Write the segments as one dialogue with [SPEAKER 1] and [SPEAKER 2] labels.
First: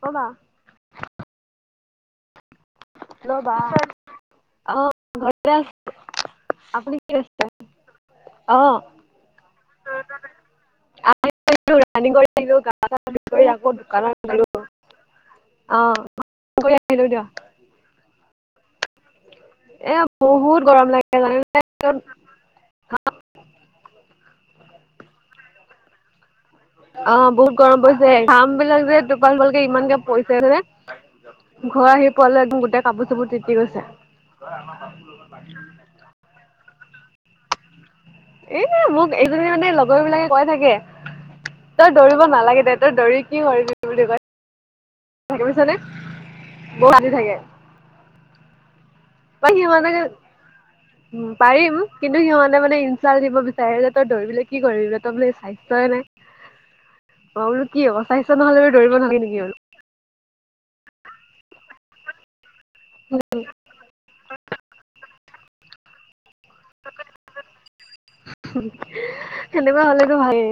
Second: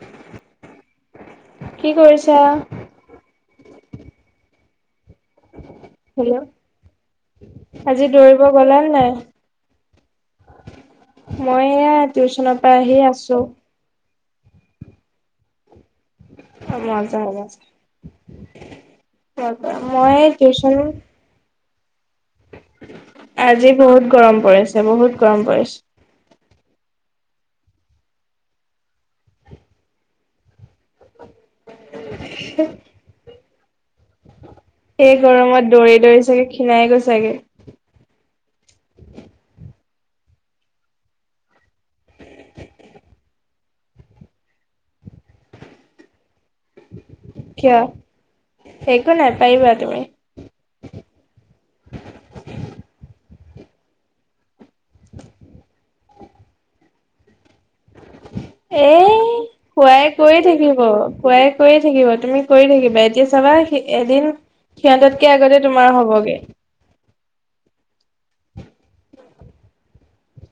[SPEAKER 1] ক বা
[SPEAKER 2] কি কৰিছা?
[SPEAKER 1] অ ঘৰত আপুনি কি কৰিছে
[SPEAKER 2] আজি দৌৰিব গ'লা
[SPEAKER 1] অহ।
[SPEAKER 2] নাই?
[SPEAKER 1] [unintelligible]
[SPEAKER 2] মই এয়া টিউচনৰ পৰা আহি আছো।
[SPEAKER 1] অ কৰি
[SPEAKER 2] অ',
[SPEAKER 1] আহিলো
[SPEAKER 2] মজা
[SPEAKER 1] দিয়া।
[SPEAKER 2] আছে তাৰ পৰা
[SPEAKER 1] এ
[SPEAKER 2] মই
[SPEAKER 1] বহুত
[SPEAKER 2] টিউচন
[SPEAKER 1] গৰম
[SPEAKER 2] -
[SPEAKER 1] লাগে জানেনে?
[SPEAKER 2] আজি বহুত গৰম পৰিছে- বহুত গৰম পৰিছে।
[SPEAKER 1] অ', বহুত গৰম পৰিছে, ঘাম বিলাক যে টোপাল টোপালকে ইমানকে পৰিছে নে। ঘৰ আহি পোৱালে একদম গোটেই কাপোৰ চাপোৰ তিতি গৈছে।
[SPEAKER 2] এই গৰমত দৌৰি দৌৰি চাগে ক্ষীণাই গৈ ছাগে।
[SPEAKER 1] এ মোক এইজনী মানে লগৰ বিলাকে কৈ থাকে। তই দৌৰিব নালাগে দে, তই দৌৰি কি কৰিবি কি বুলি কয়। থাকি পাইছা নে? বৌ ইয়াতে থাকে।
[SPEAKER 2] কিয় একো নাই পাৰিবা
[SPEAKER 1] সিহতে
[SPEAKER 2] তুমি।
[SPEAKER 1] পাৰিম কিন্তু সিহঁতে মানে ইঞ্চাৰ দিব বি- টায়াৰ লৈ দৌৰি বোলে কি কৰিবি বোলে তই বোলে স্বাস্থ্যই নাই। মই বোলো কি হব? স্বাস্থ্য নহলে বোলো দৌৰিব নালাগে নেকি বাৰু।
[SPEAKER 2] কোৱাই কৈয়ে থাকিব কোৱাই কৈয়ে থাকিব তুমি কৰি থাকিবা এতিয়া চাবা স এদিন সিহঁততকে আগতে তোমাৰ হবগে।
[SPEAKER 1] [unintelligible] সেনেকোৱা হলেতো ভালে।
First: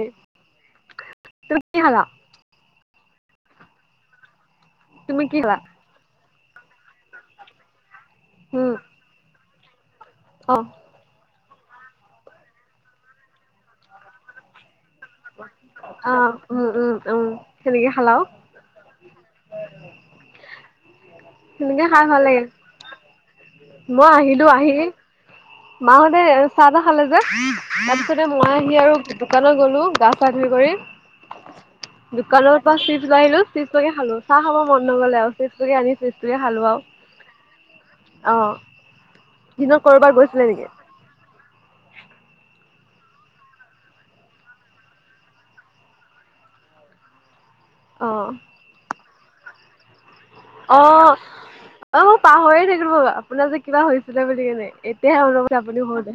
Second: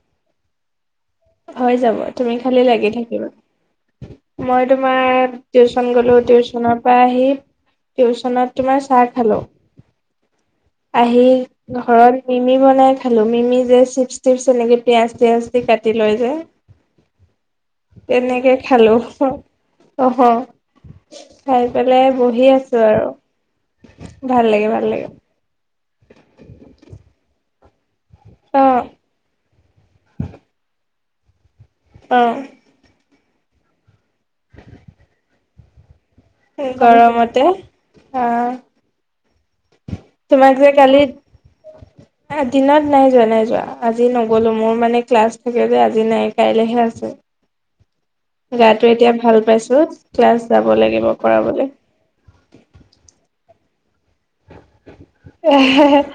[SPEAKER 2] হৈ যাব তুমি খালি লাগি থাকিবা। মই
[SPEAKER 1] তুমি
[SPEAKER 2] তোমাৰ
[SPEAKER 1] কি খালা?
[SPEAKER 2] টিউচন গ'লো, টিউচনৰ পৰা আহি টিউচনত
[SPEAKER 1] উম,
[SPEAKER 2] তোমাৰ চাহ খালো
[SPEAKER 1] অ',
[SPEAKER 2] আহি ঘৰত মিমি বনাই খালো মিমি যে চিপছ চিপছ এনেকে আস্ত আস্তছে, কাট লৈ
[SPEAKER 1] অ',
[SPEAKER 2] যে
[SPEAKER 1] উম, উম, উম। সেনেকে খালা আৰু
[SPEAKER 2] তেনেকে খালো অ খাই
[SPEAKER 1] সেনেকে
[SPEAKER 2] পেলাই
[SPEAKER 1] ভাল লাগে।
[SPEAKER 2] বহি আছো আৰু
[SPEAKER 1] মই আহিলো
[SPEAKER 2] ভাল লাগে
[SPEAKER 1] আহি
[SPEAKER 2] ভাল লাগে
[SPEAKER 1] মাহঁতে চাহ ত খালে যে, তাতে মই
[SPEAKER 2] অ
[SPEAKER 1] আহি আৰু দোকানত গলো গাচা ধুই কৰি
[SPEAKER 2] অ
[SPEAKER 1] দোকানৰ পৰা চিপছ লৈ আহিলো চিপছ লৈয়ে খালো চাহ খাব মন নগলে আৰু চিপছটোকে আনি চিপছ তয়ে খালো
[SPEAKER 2] গৰমতে অ
[SPEAKER 1] আহ দিনৰত কৰবাৰ
[SPEAKER 2] তোমাক যে কালি-
[SPEAKER 1] [inaudible]
[SPEAKER 2] দিনত নাই যোৱা- নাই যোৱা আজি নগ'লো মোৰ মানে ক্লাছ থাকে যে আজি নাই কাইলেহে আছে।
[SPEAKER 1] অ',
[SPEAKER 2] গাটো এতিয়া ভাল পাইছো। ক্লাছ যাব লাগিব
[SPEAKER 1] অ'।
[SPEAKER 2] পঢ়াবলৈ
[SPEAKER 1] অ', মই পাহৰি থাকিলো আপোনাৰ যে কিবা হৈছিলে বুলি কেনে এতিয়াহে মনত
[SPEAKER 2] এ
[SPEAKER 1] পৰিছে আপুনি
[SPEAKER 2] হে হে
[SPEAKER 1] কওঁতে।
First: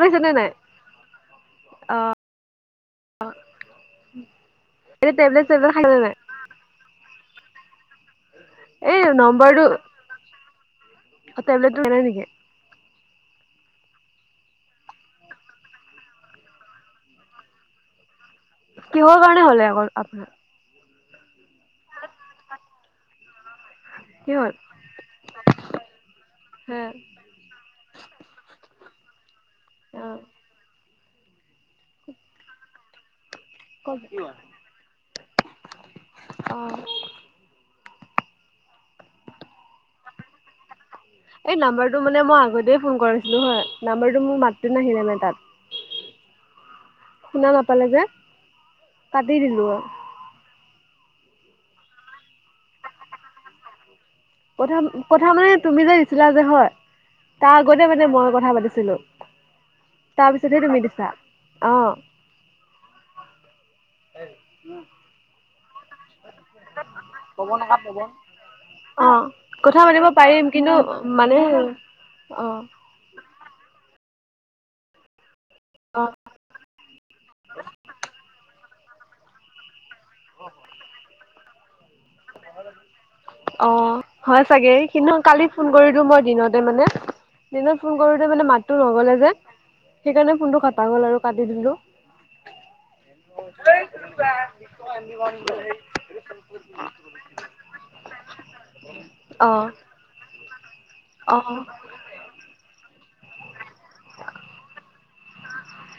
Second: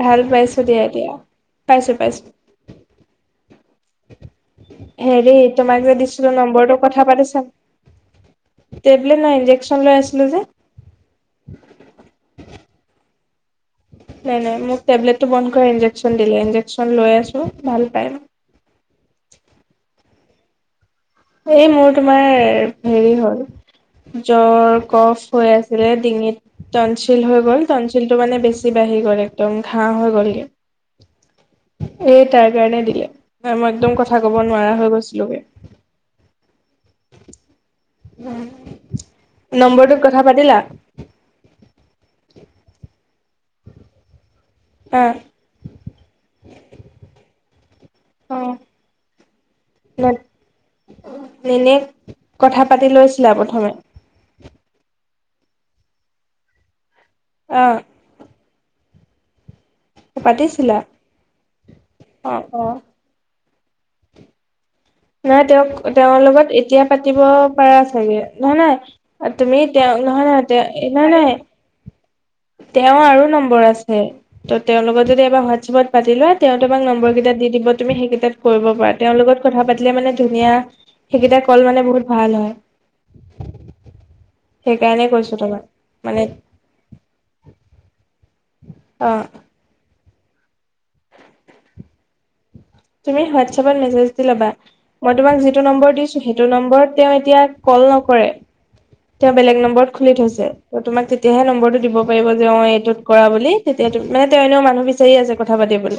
[SPEAKER 1] পাইছে
[SPEAKER 2] ভাল
[SPEAKER 1] নে নাই?
[SPEAKER 2] পাইছো দিয়া দিয়া পাইছো পাইছ
[SPEAKER 1] অ', এতিয়া
[SPEAKER 2] হেৰি
[SPEAKER 1] টেবলেট চেবলেট
[SPEAKER 2] তোমাক
[SPEAKER 1] খাইছে
[SPEAKER 2] যে
[SPEAKER 1] নে নাই?
[SPEAKER 2] দিছিলো নম্বৰটো কথা পাতিছা
[SPEAKER 1] এই
[SPEAKER 2] টেবলেট নহয়
[SPEAKER 1] নম্বৰটো
[SPEAKER 2] ইন্জেকচন লৈ আছিলো যে।
[SPEAKER 1] টেবলেটটো এনে নেকি?
[SPEAKER 2] নাই নাই মোক টেবলেটো বন্ধ কৰি দিলে ইনজেকন লৈ আছো ভাল পা
[SPEAKER 1] ক কাৰণে হ'লে আক আপোনাৰ
[SPEAKER 2] এই মোৰ তোমাৰ হেৰি হ'ল
[SPEAKER 1] কি হ'ল?
[SPEAKER 2] জ্বৰ কফ হৈ আছিলে ডিঙিত
[SPEAKER 1] হে
[SPEAKER 2] তনচিল হৈ গ'ল তনচিল টো মানে বেছি বাঢ়ি গল একদম ঘাঁ হৈ
[SPEAKER 1] অ',
[SPEAKER 2] গলগে এই তাৰ কাৰণে দিলে। নাই মই একদম
[SPEAKER 1] ক'ত
[SPEAKER 2] কথা কব নোৱাৰা হৈ গৈছিলোগে।
[SPEAKER 1] অ
[SPEAKER 2] উম
[SPEAKER 1] এই নাম্বৰটো মানে মই আগতে ফোন কৰাছো নহয় নাম্বাৰটো মোৰ মাতটো নাহিলে
[SPEAKER 2] অ
[SPEAKER 1] মানে তাত শুন ফালে যে কাটি দিলো আৰু।
[SPEAKER 2] ন এনে কথা পাতি লৈছিলা প্ৰথমে?
[SPEAKER 1] প্ৰথম কথা মানে তুমি যে দিছিলা যে হয়। তাৰ
[SPEAKER 2] অ
[SPEAKER 1] আগতে মানে মই কথা পাতিছো। তাৰপিছতে
[SPEAKER 2] পাতিছিলা
[SPEAKER 1] তুমি দিছা? আহ। হ
[SPEAKER 2] অ অ'।
[SPEAKER 1] উম
[SPEAKER 2] নাই তেওঁ ক তেওঁৰ লগত এতিয়া পাতিব পাৰা চাগে নহয়
[SPEAKER 1] অ
[SPEAKER 2] নাই তুমি
[SPEAKER 1] কথা
[SPEAKER 2] তেওঁ
[SPEAKER 1] পাতিব
[SPEAKER 2] নহয়
[SPEAKER 1] পাৰিম
[SPEAKER 2] নহয়
[SPEAKER 1] কিন্তু
[SPEAKER 2] তেওঁ
[SPEAKER 1] মানে অ
[SPEAKER 2] তেওঁ আৰু নম্বৰ আছে ত তেওঁৰ লগত যদি এবাৰ হোৱাটছএপত পাতি লোৱা তেওঁ তোমাক নম্বৰকেইটা দি দিব তুমি সেইকেইটাত কৰিব পাৰা তেওঁৰ লগত কথা পাতি- মানে ধুনীয়া সেইকেইটা কল মানে বহুত ভাল হয়।
[SPEAKER 1] অ হয় চাগে
[SPEAKER 2] সেইকাৰণে
[SPEAKER 1] কিন্তু
[SPEAKER 2] কৈছো
[SPEAKER 1] কালি
[SPEAKER 2] তোমাক
[SPEAKER 1] ফোন কৰি দিওঁ
[SPEAKER 2] মানে
[SPEAKER 1] মই দিনতে মানে দিনত ফোন কৰোতে মানে মাতো নগলে
[SPEAKER 2] অ
[SPEAKER 1] যে? সেইকাৰণে ফোনটো খটা গ'ল আৰু কাটি দিলো।
[SPEAKER 2] তুমি হোৱাটছএপ মেছেজ দি লবা, মই তোমাক যিটো নম্বৰ দিছোঁ সেইটো নম্বৰত তেওঁ এতিয়া কৰে, কৰে। তেওঁ
[SPEAKER 1] অ
[SPEAKER 2] বেলেগ নম্বৰত খোলি থৈছে ত তোমাক তেতিয়াহে
[SPEAKER 1] অ
[SPEAKER 2] নম্বৰটো দিব পাৰিব যে অ এইটোত কৰা বুলি তেতিয়া মানে তেওঁ এনেও মানুহ বিচাৰি আছে কথা পাতিলে।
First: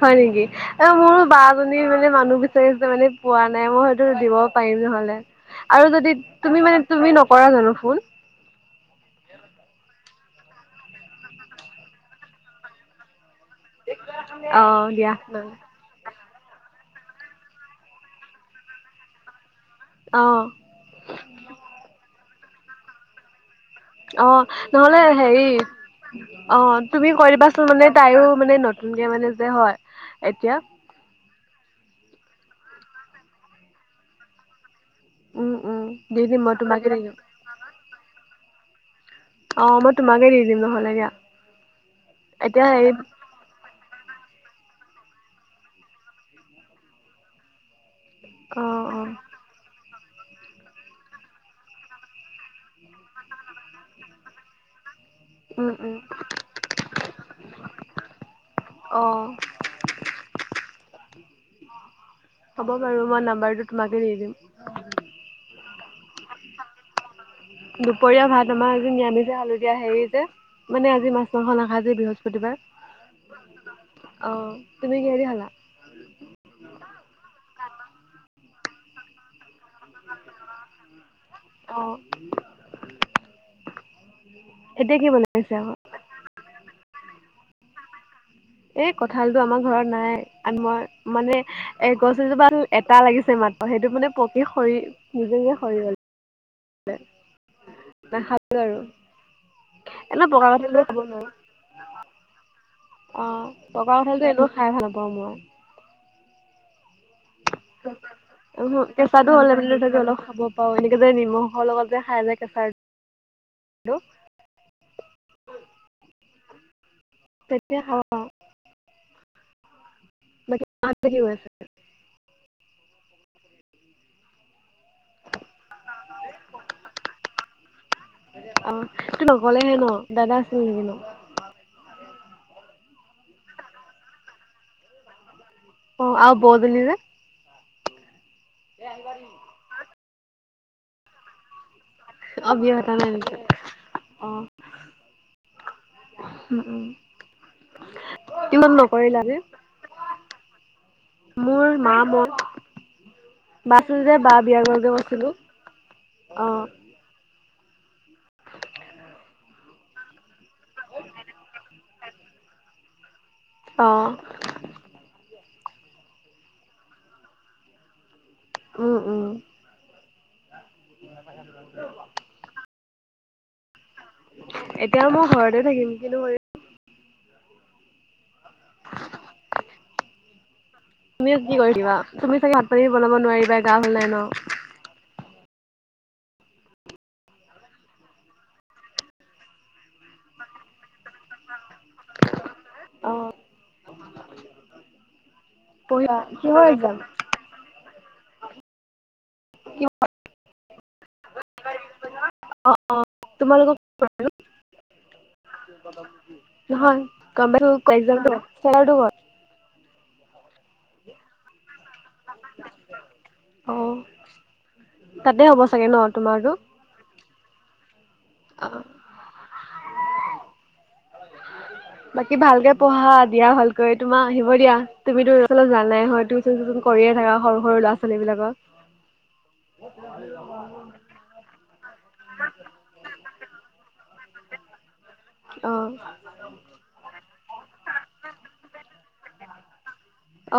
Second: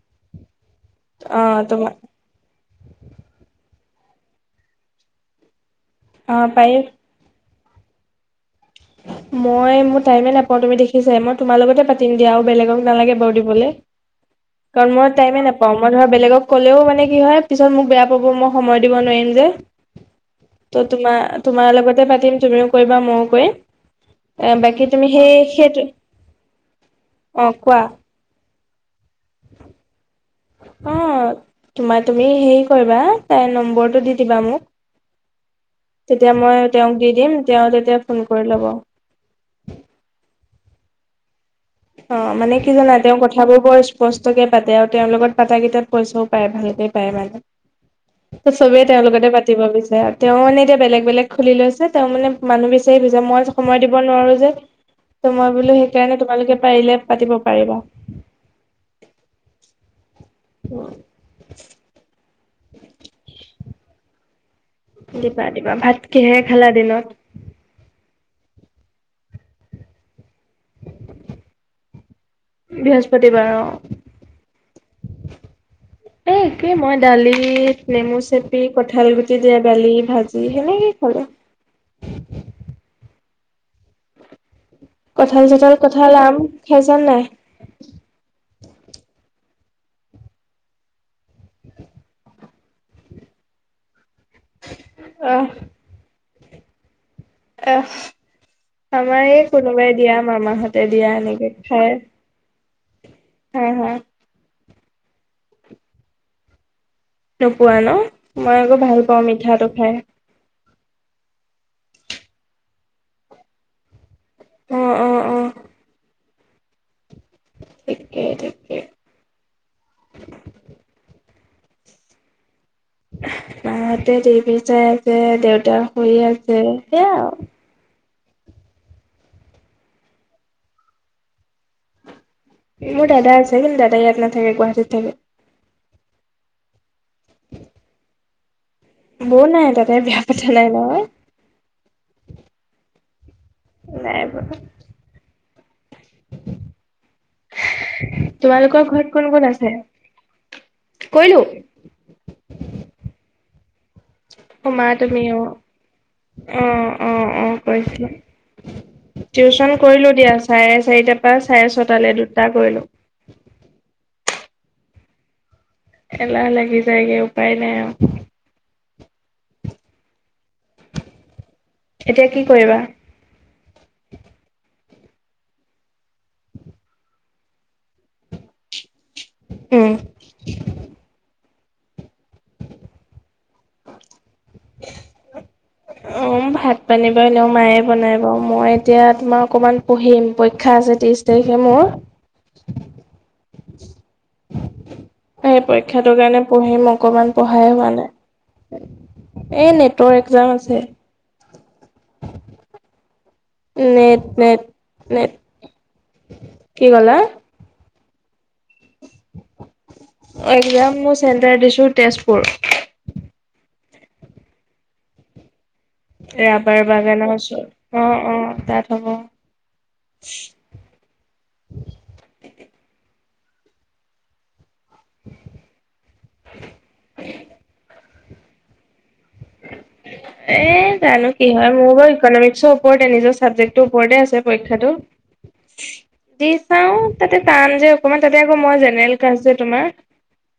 [SPEAKER 1] হয় নেকি? এ মোৰো বা জনী মানে মানুহ বিচাৰিছে মানে পোৱা নাই। মই হয়তো দিবও পাৰিম নহলে। আৰু যদি
[SPEAKER 2] অ
[SPEAKER 1] তুমি
[SPEAKER 2] পাৰি
[SPEAKER 1] মানে তুমি নকৰা জানো ফোন?
[SPEAKER 2] মই মোৰ টাইমে নাপাও তুমি দেখিছা মই তোমাৰ লগতে পাতিম দিয়া আৰু বেলেগক নালাগে বৰু
[SPEAKER 1] অ'
[SPEAKER 2] কাৰণ মই
[SPEAKER 1] দিয়া
[SPEAKER 2] টাইমে
[SPEAKER 1] নহ'লে।
[SPEAKER 2] নাপাও মই ধৰ বেলেগক ক'লেও মানে- মে কি হয় পিছত মোক বেয়া পাব মই সময় দিব নোৱাৰিম যে,
[SPEAKER 1] অ'
[SPEAKER 2] ত তোমাৰ তোমাৰ লগতে পাতিম তুমিও কৰিবা মইও কৰিম।
[SPEAKER 1] অ
[SPEAKER 2] এ বাকী
[SPEAKER 1] নহ'লে
[SPEAKER 2] তুমি সেই
[SPEAKER 1] হেৰি
[SPEAKER 2] সেইটো
[SPEAKER 1] অ তুমি কৈ
[SPEAKER 2] অ
[SPEAKER 1] দিবাচোন
[SPEAKER 2] কোৱা
[SPEAKER 1] মানে
[SPEAKER 2] অ
[SPEAKER 1] তাইও মানে ন কে মানে যে হয় এতিয়া [unintelligible]
[SPEAKER 2] তোমাৰ তুমি হেৰি কৰিবা তাই নম্বৰটো দি দিবা মোক।
[SPEAKER 1] উম, উম, দি
[SPEAKER 2] তেতিয়া
[SPEAKER 1] দিম
[SPEAKER 2] মই
[SPEAKER 1] তোমাকে
[SPEAKER 2] তেওঁক দি দিম তেওঁ তেতিয়া ফোন কৰি ল'ব
[SPEAKER 1] অ মই তোমাকে দি দিম নহ'লে দিয়া।
[SPEAKER 2] অ মানে
[SPEAKER 1] এতিয়া
[SPEAKER 2] কি
[SPEAKER 1] হেৰি
[SPEAKER 2] জানা তেওঁ কথাবোৰ বৰ স্পষ্ট ষ্টকে পাতে আৰু তেওঁৰ লগত পাতা কেইটাত পইচাও পায় ভালকে পায় মানে। ত
[SPEAKER 1] অ',
[SPEAKER 2] চবেই
[SPEAKER 1] অ',
[SPEAKER 2] তেওঁলোকতে পাতিব বিচাৰে আৰু। [unintelligible] তেওঁ মানে এতিয়া বেলেগ বেলেগ খুলি লৈছে তেওঁ মানে মানুহ বিচাৰি ফূৰিছে মই সময় দিব নোৱাৰো যে, ত মই
[SPEAKER 1] উম,
[SPEAKER 2] বোলো
[SPEAKER 1] উম,
[SPEAKER 2] সেইকাৰণে তোমালোকে পাৰিলে পাতিব পাৰিবা।
[SPEAKER 1] অ'।
[SPEAKER 2] উম [unintelligible]
[SPEAKER 1] হ'ব বাৰু মই নাম্বাৰটো তোমাকে দি দিম।
[SPEAKER 2] দিবা দিবা ভাত কিহে খালা দিনত?
[SPEAKER 1] দুপৰীয়া ভাত আমাৰ এ নিৰামিস এ খালো দিয়া এ হেৰি যে - মানে আজি মাছ মাংস নাখায় যে বৃহস্পতিবাৰ
[SPEAKER 2] বৃহস্পতিবাৰ অ
[SPEAKER 1] আহ তুমি কিহেদি খালা?
[SPEAKER 2] ডালি নেমু চেপি কঠালগুটি দিয়া দালি, ভাজি সেনেকেই খালো।
[SPEAKER 1] অ এতিয়া কি
[SPEAKER 2] কঁঠাল
[SPEAKER 1] বনাইছে
[SPEAKER 2] চঠাল
[SPEAKER 1] আকৌ
[SPEAKER 2] কঁঠাল আম সেইচব নাই। [unintelligible]
[SPEAKER 1] এ কঁঠালটো আমাৰ ঘৰত নাই আমাৰ মানে এ গছ এজোপা এটা লাগিছে মানে। পা সেইটো মানে পকি সৰি নিজে নিজে সৰি গল মানে [unintelligible]
[SPEAKER 2] এ'ফ। আমাৰ এই কোনোবাই দিয়া
[SPEAKER 1] এনেও পকা কঁঠালটো
[SPEAKER 2] মামাহঁতে
[SPEAKER 1] খাব
[SPEAKER 2] দিয়া
[SPEAKER 1] নোৱাৰো
[SPEAKER 2] এনেকে খাই।
[SPEAKER 1] অ
[SPEAKER 2] হা হা
[SPEAKER 1] পকা কঠালতো এনেও খাই ভাল [unintelligible] পাওঁ মই।
[SPEAKER 2] নোপোৱা ন? মই আকৌ ভাল পাওঁ
[SPEAKER 1] কেঁচাতো হ'লে
[SPEAKER 2] মিঠাটো
[SPEAKER 1] মানে
[SPEAKER 2] খাই।
[SPEAKER 1] চাগে অলপ খাব এনেকে যে নিমখৰ লগত যে খায় যে কেঁচা-
[SPEAKER 2] অ অ অ
[SPEAKER 1] তেতিয়া খাব
[SPEAKER 2] ঠিকে
[SPEAKER 1] পাও‌
[SPEAKER 2] ঠিকে।
[SPEAKER 1] বাকী আঠ বাজি গৈ আছে। [inaudible]
[SPEAKER 2] মাহঁতে টিভি চাই আছে দেউতাৰ শুই আছে সেয়া আৰু,
[SPEAKER 1] অ ত নকলেহে ন দাদা আছিল নেকি ন? [unintelligible]
[SPEAKER 2] মোৰ দাদা আছে কিন্তু দাদাই ইয়াত নাথাকে গুৱাহাটীত থাকে।
[SPEAKER 1] অ আৰু বৌ জনী যে, [unintelligible]
[SPEAKER 2] বৌ নাই দাদাই বিয়া পতা নাই নহয়।
[SPEAKER 1] অব্যাহতা নাই [unintelligible]
[SPEAKER 2] নাই
[SPEAKER 1] অ
[SPEAKER 2] প [unintelligible]
[SPEAKER 1] উম উম কিমান
[SPEAKER 2] তোমালোকৰ ঘৰত
[SPEAKER 1] নকৰিলা
[SPEAKER 2] কোন
[SPEAKER 1] যে
[SPEAKER 2] কোন আছে? কৰিলো
[SPEAKER 1] মোৰ মা বৌ বাচ [unintelligible]
[SPEAKER 2] অ মা তুমি অ,
[SPEAKER 1] অ
[SPEAKER 2] অ, অ, কৈছিলে [unintelligible] টিউশন কৰিলো দিয়া চাৰে চাৰিটাৰ পৰা চাৰে ছটালৈ দুটা কৰিলো।
[SPEAKER 1] অ'।
[SPEAKER 2] এলাহ লাগি যায়গে উপায় নাই আৰু
[SPEAKER 1] উম উম
[SPEAKER 2] এতিয়া কি কৰিবা?
[SPEAKER 1] এতিয়া মই ঘৰতে থাকিম কিন্তু ম
[SPEAKER 2] উম
[SPEAKER 1] তুমি কি কৰি দিবা তুমি চাগে ভাত পানী বনাব নোৱাৰিবা গা ভাল নাই ন।
[SPEAKER 2] অ ভাত পানী বা এনেও মায়ে বনাই বা মই এতিয়া তোমাৰ অকণমান পঢ়িম পৰীক্ষা আছে- তিশ তাৰিখে মোৰ-
[SPEAKER 1] অহ'।
[SPEAKER 2] সেই পৰীক্ষাটোৰ কাৰণে পঢ়িম অকনমান পঢ়াই হোৱা নাই। এ নেটৰ অক্সজাম আছে।
[SPEAKER 1] তোমালোকক
[SPEAKER 2] নেট নেট নেট কি
[SPEAKER 1] নহয়
[SPEAKER 2] ক'লা
[SPEAKER 1] গম প ক [unintelligible]
[SPEAKER 2] এক্সজাম মোৰ চেণ্টাৰ দিছোঁ তেজপুৰ।
[SPEAKER 1] ক'ত অ তাতে অৱস্থা
[SPEAKER 2] ৰাবাৰ বাগানৰ ওচৰত অ অ তাত হ'ব। [inaudible]
[SPEAKER 1] বাকী ভালকে পঢ়া দিয়া ভালকৈ‌, তোমাৰ আহিব দিয়া। তুমিতোএইফালে যোৱা নাই হয় টিউচন চিউচন কৰিয়ে থাকা সৰু সৰু ল'ৰা ছোৱালী বিলক।
[SPEAKER 2] এ জানো কি হয়? মোৰ বাৰু ইকনমিক্সৰ ওপৰতে নিজৰ- চাবজেক্টটোৰ ওপৰতে আছে পৰীক্ষাটো।
[SPEAKER 1] অ
[SPEAKER 2] দি চাও তাতে টান যে অকমান তাতে আকৌ মই জেনেৰেল কাৰ্ছ যে তোমাৰ।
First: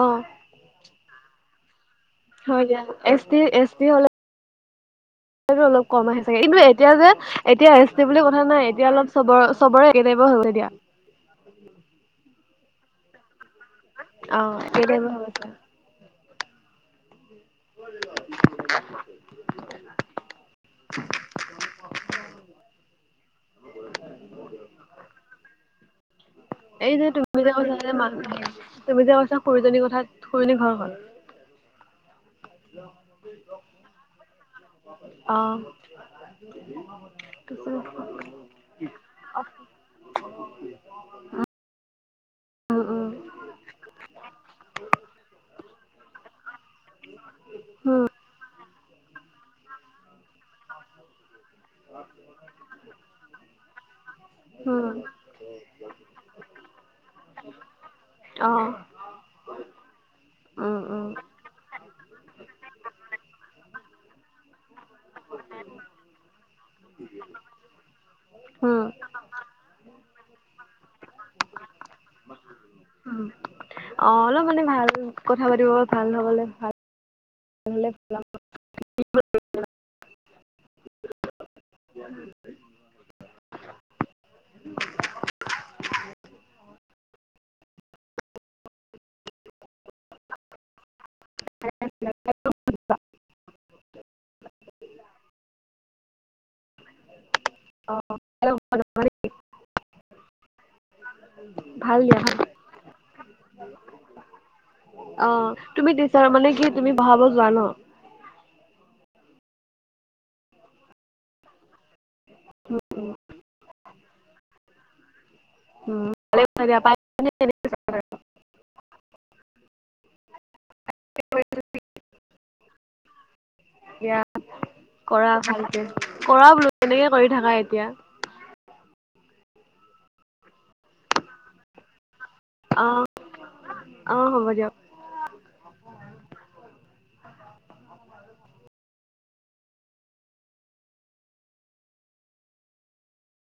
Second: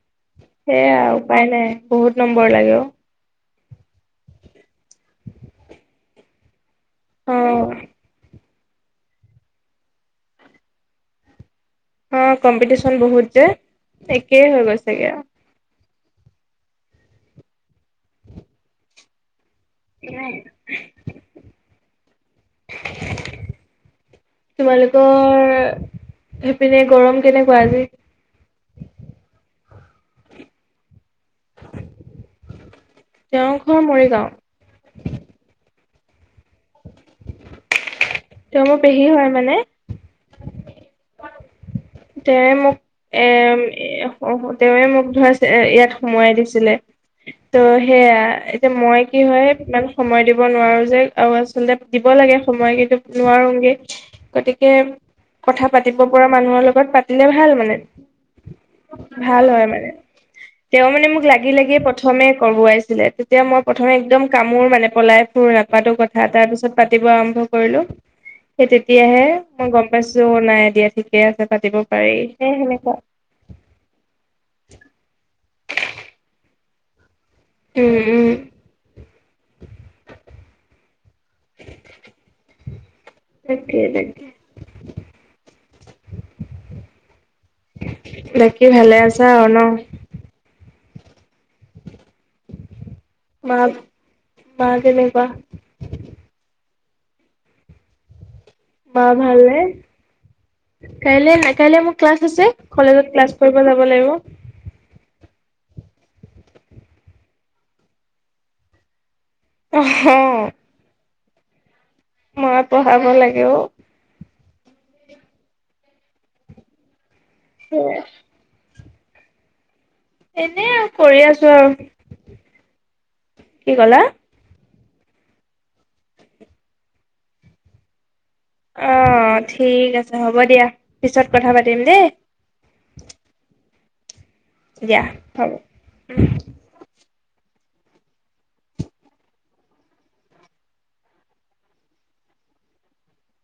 [SPEAKER 1] অ
[SPEAKER 2] সেয়াই আৰু উপায় নাই। বহুত নম্বৰ
[SPEAKER 1] হয়
[SPEAKER 2] লাগে
[SPEAKER 1] দিয়া
[SPEAKER 2] অ',
[SPEAKER 1] এছ টি এছ টি হলে অলপ কম আহে চাগে কিন্তু এতিয়া যে
[SPEAKER 2] অ',
[SPEAKER 1] এতিয়া এছ টি বুলি কথা নাই। এতিয়া অলপ চবৰে চবৰে একে টাইপৰ হ'ল এতিয়া।
[SPEAKER 2] অ কম্পিটিশন বহুত যে
[SPEAKER 1] অ
[SPEAKER 2] একেই হৈ
[SPEAKER 1] একে
[SPEAKER 2] গৈছেগে
[SPEAKER 1] টাইপৰ হৈ
[SPEAKER 2] আও।
[SPEAKER 1] গৈছে [unintelligible]
[SPEAKER 2] [unintelligible] তোমালোকৰ- সেইপিনে
[SPEAKER 1] এই যে
[SPEAKER 2] গৰম
[SPEAKER 1] তুমি যে
[SPEAKER 2] কেনেকুৱা
[SPEAKER 1] কৈছা
[SPEAKER 2] আজি?
[SPEAKER 1] যে মহ তুমি যে কৈছা খুৰিজনীৰ কথা খুুৰৰিজনী ঘৰ কত?
[SPEAKER 2] তেওঁৰ ঘৰ মৰিগাঁও
[SPEAKER 1] অ। উম
[SPEAKER 2] তেওঁ মোৰ পেহী হয় মানে। তেৱে মোক
[SPEAKER 1] উম
[SPEAKER 2] এ তেৱে মোক ধৰা ইয়াত সোমোৱাই দিছিলে। ত' সেয়া
[SPEAKER 1] উম
[SPEAKER 2] এতিয়া মই কি হয় ইমান সময় দিব নোৱাৰো যে আৰু আচলতে দিব [unintelligible] লাগে সময় কিন্তু নোৱাৰোগে গতিকে
[SPEAKER 1] উম
[SPEAKER 2] কথা পাতিব পৰা মানুহৰ লগত লগত পাতিলে ভাল মানে।
[SPEAKER 1] অ
[SPEAKER 2] ভাল হয় মানে
[SPEAKER 1] উম
[SPEAKER 2] তেওঁ মানে
[SPEAKER 1] উম
[SPEAKER 2] মোক লাগি লাগিয় প্ৰ [unintelligible] প্ৰথমে কৰবাইছিলে, তেতিয়া মই প্ৰথমে একদম কামোৰ মানে পলাই ফুৰ নপাটো কথা তাৰপিছত পাতি- আৰম্ভ কৰিলো সেই
[SPEAKER 1] উম
[SPEAKER 2] তেতিয়াহে মই গম পাইছো নাই দিয়া ঠিকে আছে। পাতিব পাৰি সে সেনেুৱা
[SPEAKER 1] অ অলপ মানে ভাল কথা পাতিব ভাল হবলে ভাল
[SPEAKER 2] উম উম
[SPEAKER 1] [inaudible] [inaudible]
[SPEAKER 2] তাকে তাকে- বাকি ভালে আছা আৰু ন?
[SPEAKER 1] [inaudible]
[SPEAKER 2] মা মা কেনে কোৱো?
[SPEAKER 1] অহ।
[SPEAKER 2] মা ভাল নে? কাইলে না কাইলে মোৰ
[SPEAKER 1] ভাল দিয়া
[SPEAKER 2] কাল্লছ
[SPEAKER 1] ভাল
[SPEAKER 2] আছে, কলেজত ক্লাছ কৰিব যাব লাগিব।
[SPEAKER 1] অ তুমি টিচাৰ মানে কি তুমি পহাব যোৱা ন [unintelligible]
[SPEAKER 2] এহ হ। মই পঢ়াব লাগেও।
[SPEAKER 1] উমাল [unintelligible]
[SPEAKER 2] সেইয়ে! এনেই আৰু কৰি আছো আৰু। কি কলা?
[SPEAKER 1] দিয়া কৰা ভালকে কৰা বোলো তেনেকে কৰি থাকা এতিয়া-
[SPEAKER 2] অ, ঠিক আছে হ'ব দিয়া পিছত কথা পাতিম দেই
[SPEAKER 1] আহ
[SPEAKER 2] তেয়া হাব উ
[SPEAKER 1] [inaudible]